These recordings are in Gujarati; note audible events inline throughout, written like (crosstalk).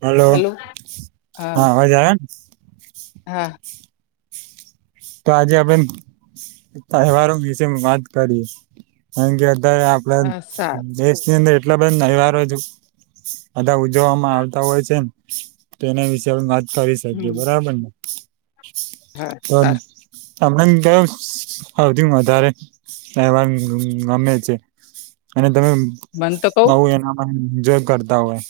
હલો હા (unintelligible) (unintelligible) તો આજે આબન. તહેવારો વિશે વાત કરી હા સારું (unintelligible) દેશ ની અંદર એટલા (unintelligible) બધા ઉજવવામાં આવતા હોય છે, ને તો એના વિશે વાત કરી શકીએ હમ બરાબર ને. હા સારું (unintelligible) તમને (unintelligible) વધારે અહેવાન ગમે છે, અને તમે. મને તો કવ (unintelligible) કરતા હોય.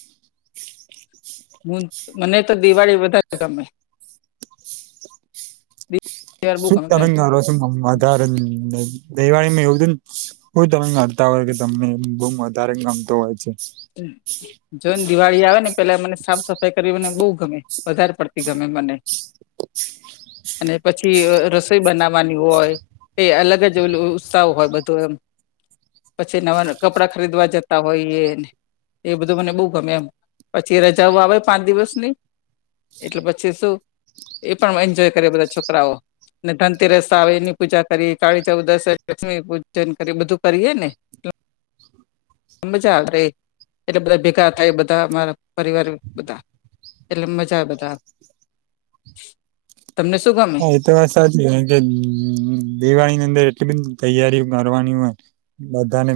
(unintelligible) મને તો દિવાળી વધારે ગમે. દિવાળ (inaudible) બહુ ગમે મને. દિવાળીમાં એવુંને તમે કરતા હોય કે તમને બઉ વધારે ગમતો હોય છે. હમ. જો ને દિવાળી આવે ને પેલા મને સાફ સફાઈ કરવી મને બહુ ગમે વધારે પડતી ગમે મને. અને પછી રસોઈ બનાવવાની હોય- એ અલગ જ ઉત્સાહ હોય બધું એમ- પછી નવા કપડાં ખરીદવા જતા હોઈએ- એ બધું મને બહુ ગમે એમ પછી રજાઓ આવે પાંચ દિવસની- એટલે પછી શું એ પણ એન્જોય કરે બધા છોકરાઓ- ને ધનતેરસ આવે એની પૂજા કરી કાળી ચૌદસ લક્ષ્મી પૂજન કરી બધું કરીએે ને- મજા આવે ર એટલે બધા ભેગા થાય બધા અમારા પરિવાર બધા- એટલે મજા બધા- (inaudible) તમને શું ગમે? હા એ સાચી કે દિવાળી ની અંદર એટલી બધી તૈયારી કરવાની હોય. બધાને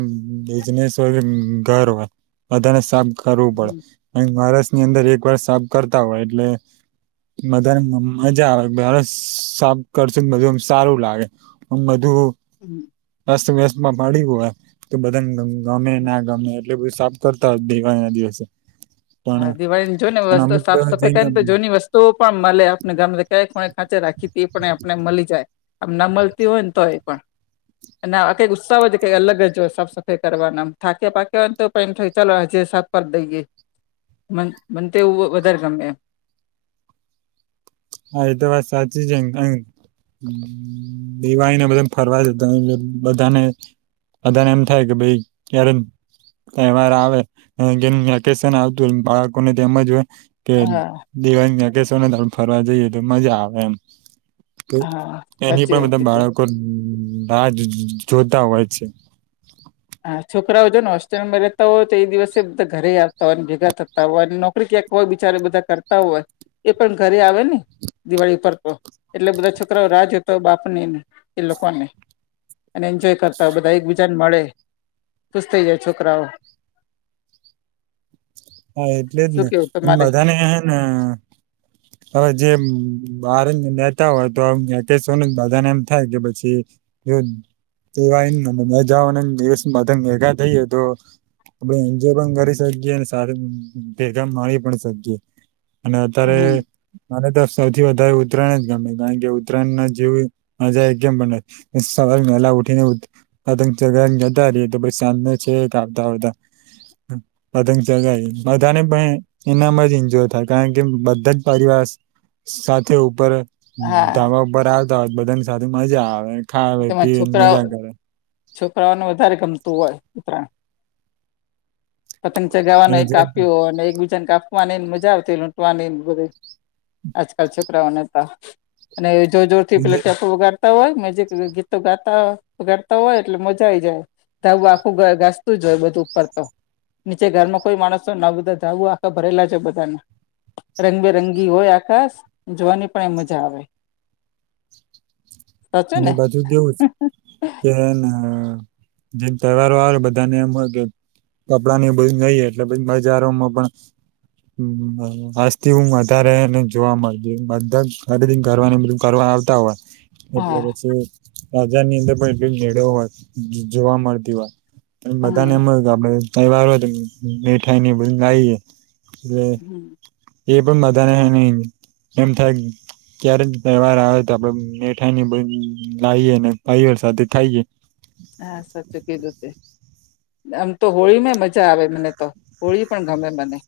બિઝનેસ હોય ઘર હોય બધાને સાબ કરવું પડે- અ મહારાષ્ટ્રની અંદર એક વારષ સાફ કરતા હોય એટલે- મધા ને મમ્મ જ આવે- સાફ કરશુંને બધું એમ સારું લાગે બધું- હમ અસ્ત વ્યસ્તમાં પાડ હો હોય તો બધાને ગમે ના ગમે એટલે બધું સા- કરતા હો ભેવાાણ ના દિવસે- હા પણ દિવાળીની જો ને વસ્તુ અમુક સાફ સફાઈ જઈને કરી તો જોની વસ્તુ- તો પણ મળે આપને ગર ક કોણે ખાંચે રાખી હતી એ પણ આપને મળી જાય- આમ ના મળતી હોય ને તો એ પણ- ના કંઈ ઉત્સાહ હો જ કઈ અલગ જ હોય સાફ સફાઈ કરવાના થાક્યા પાકને તો પણ એમ થ ચાલો હજે- ભર દઈએ- મ મવ વધારે ગમે- હ એ તો વા સાચી જ- દિવાળીને બધા ફરવા દેતા બધાને- બધાને એમ થાય કે ભાઈ ક્યારે- તહેવાર આવે જે વેકેશન આવતું હોય બાળકોને તેમજ હોય. કે હા દિવાલ ના કે સોના ત ફરવા જઈએ તો મજા આવે એમ- તો હા એની સાચી પણ વાત બધા કીધું બાળકો રાહ જોતા હોય છે. હા છોકરાઓ છે ને હોસ્ટેલમાં રહેતા હોય તો એ દિવસે બધા ઘરે આવતા હોયને ભેગા થતા હોય અને નોકરી ક્યાંક- હોય બિચારે બધા કરતા હોય એ પણ ઘરે આવે ને- દિવાળી ઉપર તો એટલે બધા છોકરાઓ રાજ હતો બાપનેને એ લોકોને- અને એન્જોય કરતા હોય બધા એકબીજાને મળે- ખુશ થઈ જાય છોકરાઓ- હા એટલે જ શું કેવું ને તમારે બધાને હે ને- હવે જે બાર નેતા હોય તોોને બધાને એમ થાય કે પછી- જોવાય જવાના દિવસ ભેગા થઈએ તો- એન્જોય પણ કરી શકીએ. ભેગા માણી પણ શકીજ અને હમ અત્યારે- મને તો સૌથી વધારે ઉત્તરાયણ જ ગમે કારણ કે ઉત્તરાયણ ના જવ મજા કેમ બને- સસ મેલા ઉઠીને- અધ જગ જતારી તો પશને છે. કાપતા હો અ જ બધાને પણ એનામાં જ એન્જોય થાય કારણ કે બધા જ પરિવાર- સાથે ઉપર ધાબ હા ઉપર આવતા હોય બધાની સાથે મજા આવે. ખાવે તેમાં પીવેને છોકરાઓ મજા કરે- છોકરાઓને વધારે ગમતું હોય. કારાણ- પતંગ ચગાવાનો અને કાપ્યો અને એકબીજા ને કાપવાનીને મજા આવતી લૂંટવાની બધ- આજકાલ છોકરાઓને તો અને જોર જોર થી પે જે ટેપ વગાડતા હોય મેજી- ગીતો ગાતા ગાતા હોય એટલે મજા આઈ જાય. ધું આખું ઘસતું જ હોય બધું ઉપર તો- નીચે ઘર કોઈ માણસ ના બધા જાવુ આખા ભરેલા છે બધાને- રંગબેરંગી હોય આકાશ જોવાની પણ એ મજા આવે. સાચુ ને - બું કેવું કે જેમ તહેવારો આવે બધા ને એમ હોય કે- કપડા એ બધ નઈ એટલેધ બજારોમાં પણ- હસ્થી હું વધારેને જોવા મળતી બધા ખરીદી કરવારની બધ- કરવા આવતા હોય. એટલે હા પછી રાજાની અંદર પણ એટલી નિળ હોય જોવા મળતી હોય. બ તાયા હમ (unintelligible) મ ગાલે જાયબ હજ મ મેઠા નને બ નાઈએ- હમ એ પણ બધાને નહ એમ થાય ગય. (unintelligible) ત્યારે જ તહેવાર આવે તો આપડે મઠાઈ ની બ લાઈએ ને પરવાળ સાથે થાયએ. હા સચ કીધતે- આમ તો હોળીમાં મજા આવે મને તો હોળી પણ ગમે મને-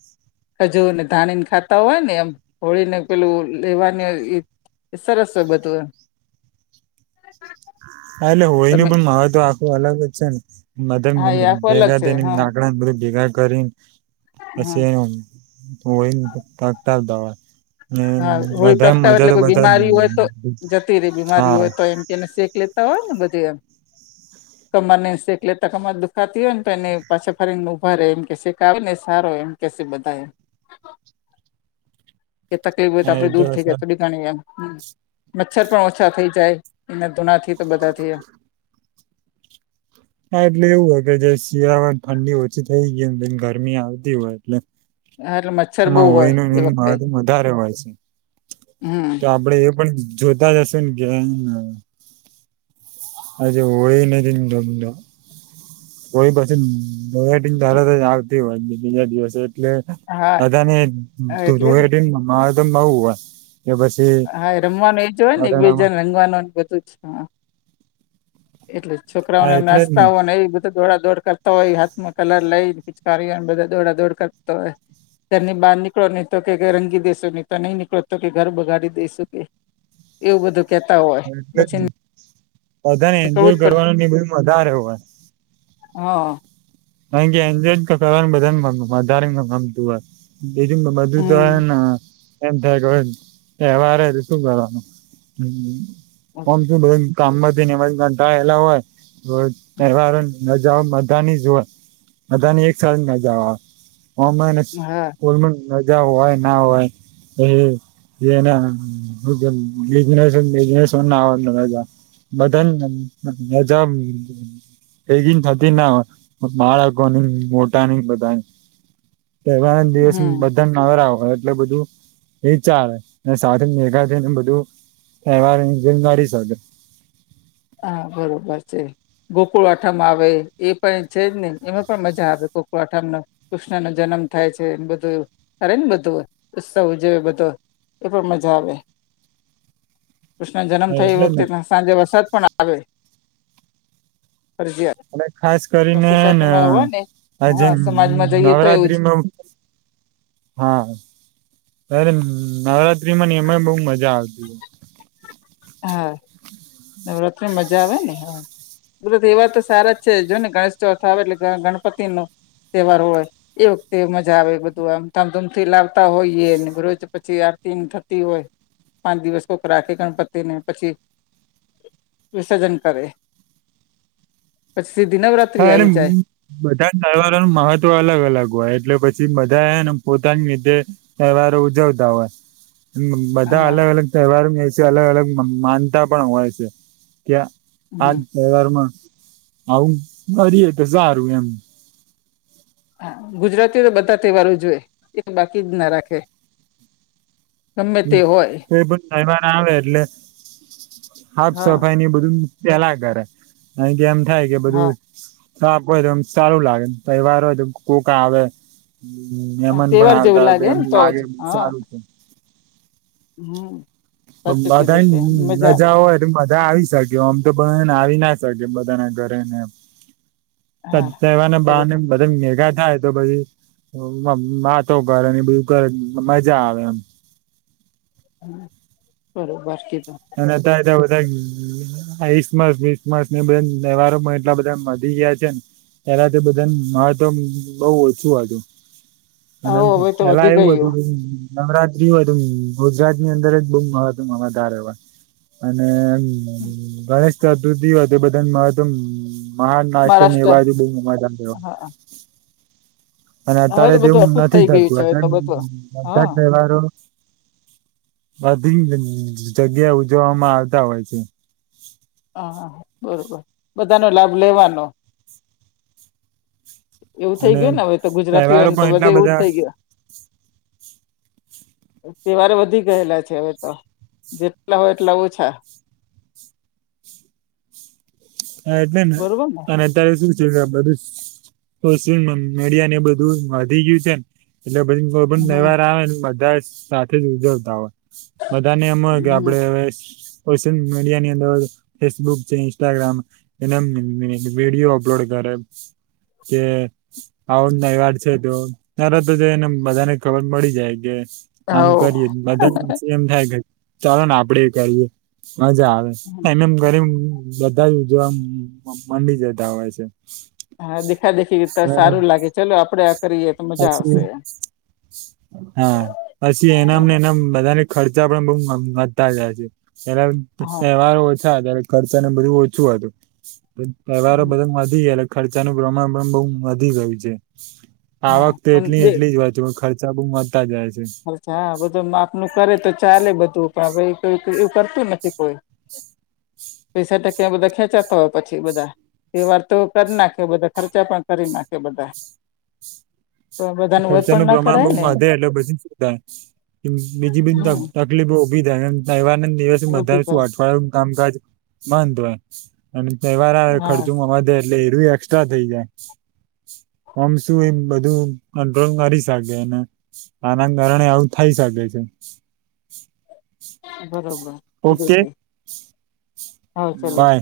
જ ને ધાણીને ખાતા હોય ને એમ હોળીને પેલું લેવાની- એ સરસો બતુંય એટલે તમે હોયનું પણ મહત્વ આખું અલગ જ છે ને- મ હા એ આખું અલગ ભેગા છે દે હા લાકડા બધ ભેગા કરી- હા પછી એ હોય તતા દવા- હા હોળી પ્રગટાવે એટલે કોઈ બીમારી હોય તો બધા જતી રે બીમારી હા હોય તો એમ- એને શેક લેતા હોય ને બધું એમ. હા- કમર ને શેક લેતા કમર દુખાતી હોય ને પણ એને પાછા ફરી ને ઊભા રે એમ કે શેક ને સારો એમ- કસે બતાયે- તકલીફ હોય તો હા એ આપણે દૂર થઈ જાય હા તબિ- ઘણી એમ મચ્છર પણ ઓછા થઈ જાય એના ધુનાથી તો બધા થઈ એમ, હા એટલે એવું હોય કે જે શિયાળ ઠંડી ઓછી થઈ ગઈ બે ગરમી આવતી હોય એટલે- (inaudible) એમાં હોય હોયનું એ એનું માધમ વધારે હોય છે, હમ્મ તો આપડે એ પણ જોતા જશે ને કેને- આજે હોળી એન નિ દોમંદ- કોઈ પછીટી તારે તો જ આવતી હોય બીજા દિવસે એટલે- હા બધાને એટલે જ. ધવડી માં એવું હોય પછી- હા એ રમવાનું એ જ હોય ને એક બે બધાનામાં જણ રંગવાનુંને બધું જ હા- એટલે હા છોકરાઓને એટલે જ નાસ્તા હોય ને એ બધું- દોડા દોડ કરતા હોય હાથમાં કલર લઈને પિચકારીને બધા દોડા દોડ કરતો હોય- તેની બહાર નીકળો ન તો કેઈ રંગી દઈસું નહીં તો નહી નીકળો તો કે ઘર બગાડી દઈશું કે, એવું બધું કેતા હોય પછી- બધા ને નીકળવું એન્જોય જ પડે કરવાનો ને બધ મારેવ હો- હા કારણ કે એન્જોય કરવાની બધાને વધારે માં ગમતું હોઈ છે. એ મધુદ હમ ના એમ થાય ગ એવારે શું કરવાનું આમ શું (unintelligible) કામમાંંધાયેલા હોય પરહેવારણ નજાઓ બધાની જ હોય, (unintelligible) બધાની એક સાળ નાજાવા નો હા સ્કુલ મા- મજા હોય ના હોય, (unintelligible) બધન મજા હેગીન થતી ના હોઈ. બાળકો નહી મોટા નહિ બધા તહેવાર દિવસી હમ બધા. તમને નવરા હોય એટલે બધું એ ચાલે સાથે મેઘા થઈ ને બધું તહેવારની જિમાવારી સમજે. હા બરોબર છે. ગોકુળ આઠમ આવે એ પણ છે, જ ને એમાં પણ મજા આવે ગોકુળ આઠમના. કૃષ્ણ નો જન્મ થાય છે, એ બધું કરે ને બધું ઉત્સવ ઉજવે બધો એ પણ મજા આવે કૃષ્ણ જન્મ થયો એ એટલે જ વખતે ને સાંજે વરસાદ પણ આવે ફરજિયાત. અને ખાસ કરીને ને સોસાયટીમાં આ હોય ને આ હા જેમ સમાજમાં જઈએ તો એવું જ નવરાત્રીમાં હા ડાયરેક્ટ નવરાત્રીમાંની અમે બઉ મજા આવતી. હા નવરાત્રા મજા આવે ને હા. પ તહેવાર તો સારા જ છે, જો ને ગણેશ ચોથ આવે એટલે ગણ ગણપતિ નો તહેવાર હોય. એ વખતે મજા આવે બધું આમ ધામધૂમથી લાવતા હોઈએને રોજ પછી આરતી થતી હોય. પાંચ દિવસ કોક રાખે ગણપતિ. તેને પછી વિસર્જન કરે. પછી શીઘી ન. હારમ. બધા તહેવારો નુ મહત્વ અલગ અલગ હોય એટલે પછી બધા એને પોતાની લીધે તહેવારે ઉજવતા હોય. બધા હા અલગ અલગ તહેવારો દિવસે અલગ અલગ મ માનતા પણ હોય છે કે આ. હાલ હમ તહેવારમાં આવું કરીએ તો સારું એમ. હા ગુજરાતીઓ તો બધા તહેવારો ઉજવે એક બાકી જ ના રાખે. ગમે તો તે હોય કોઇ પણ તેવહાર આવે એટલે હાફ હા સફાઈ ની બધું. પેલા કરે અહી કે એમ થાય કે હા બધું. સાફ હોય તો એમ સારું લાગે તહેવાર હોય તો કોક આવે હા, મેમાન પણ તહેવાર આવતા જેવું હોય તો એમ ને જ લાગે હા સારું હમ સાચું બધા કીધું તે ને મજા આવે રજા હોય બધા આવી શકે ઓમ તો ને આવી ના શકે એમ બધાના ઘરે ને એમ ત હા તેહવાર ને બાને બરોબર બધા ભેગા થાય તો પછી માતો ઘર અને બધું ઘર મજા આવે એમ બરોબર (inaudible) (unintelligible) હા ઈસમસ વિસમસ ને બધા તહેવારોમાં એટલા બધા વધી ગયા છે. પેલાથી બધા ને મા તો બો ઓછું હતું પેલા હવ એમ કે હવે તો પેલા વધી એવું ગયું હતું. નવરાત્રી હોય તો ગુજરાત ની અંદર બો મહત્વ વઘારે હોય. અને એમ ગણેશ ચતુર્થી હોય તે બધા (unintelligible) મહા નાશતા એ મહારાષ્ટ્ર બાજુ બ ઉ (unintelligible) હા અને હવે અત્યારે તો બધું તેવું અટું જ નથી થઈ ગયું થતું છે હવે અત્યારે તો બધું બધા હા જ તેવારો બધી જગ્યા ઉજવવામાં આવતા હોય છે હા હા બરોબર બધાને લાભ લેવાનો એવું થઈ અને ગયું ને હવે તો તેવારો ગુજરાતીઓને તો પણ બધે એટલા એવું જ બધા થઈ ગયું તેવારે વધી ગયેલા છે હવે તો જેટલા હોય એટલા ઓછા હા એટલે ને અને અત્યારે શું છે બધું સોશિયલ મીડિયા ને બધું વધી ગયું છે ને એટલે પછી કોઈ પણ હમ તહેવાર આવે ને બધા સાથે જ ઉજવતા હોય બધાને એમ હોય કે હમ આપડે હવે સોશિયલ મીડિયા ની અંદર ફેસબુક છે ઇન્સ્ટાગ્રામ એના વિડીયો અપલોડ કરે (unintelligible) આવો નો તેવાર છે, તો ત્યારે તો એને બધાને ખબર મળી જાય કે આમ હવ કરીએ બધા એમ થાય કે ચાલો ને આપડે કરીએ મજા આવે એમ એમ ઘરે બધા જો આમ મમાંડી જતા હોય છે હા દેખા દેખી તો સારું લાગે ચલો આપડે આ કરીએ તો મજા પછી આવશે હા પછી હા એનામને એના બધાને ખર્ચા પણ બહુ વધતા જાય છે, ત્યારે હા તહેવારો ઓછા ત્યારે ખર્ચાને બધુ ઓછું હતું (unintelligible) વધી ખર્ચાનું પ્રમાણ પણ બો વધી ગયું છે. આવક તો પણ એટલી દે એટલી જ હોય છે, પણ ખર્ચા બોઉુ વધતા જાય છે. હા બધું માપનું કરે તો ચાલે બધું પણ કોઈ એવું કરતું નથી કોઈ પૈસા (unintelligible) બધા ખેંચાતા હોય પછી બધા કોઈ વાર તો કરી નાખે બધા ખર્ચા પણ કરી નાખે બધા તો બધાને વધ પણ ખર્ચાનું ના પ્રમાણ કરાય (unintelligible) ને એમ વધે એટલે પછી સુધાય બીજી બીજી હમ તકલીફો ઉભી થાય એ તેવાર ના દિવસ ઓછી બધાને શું થાય અઠવાડિય કામકાજ બંધ હોય અને તેવાર આવે હા ખર્ચો અ એટલે એરું એકસ્ટ્રા થઈ જાય આમ શું એમ બધું કંટ્રોલ કરી શકે અને આના કારણે આવું થઈ શકે છે બરોબરજ કીધું ઓકે તે હા ચાલો બાય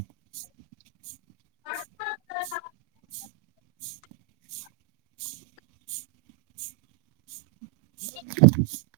(inaudible)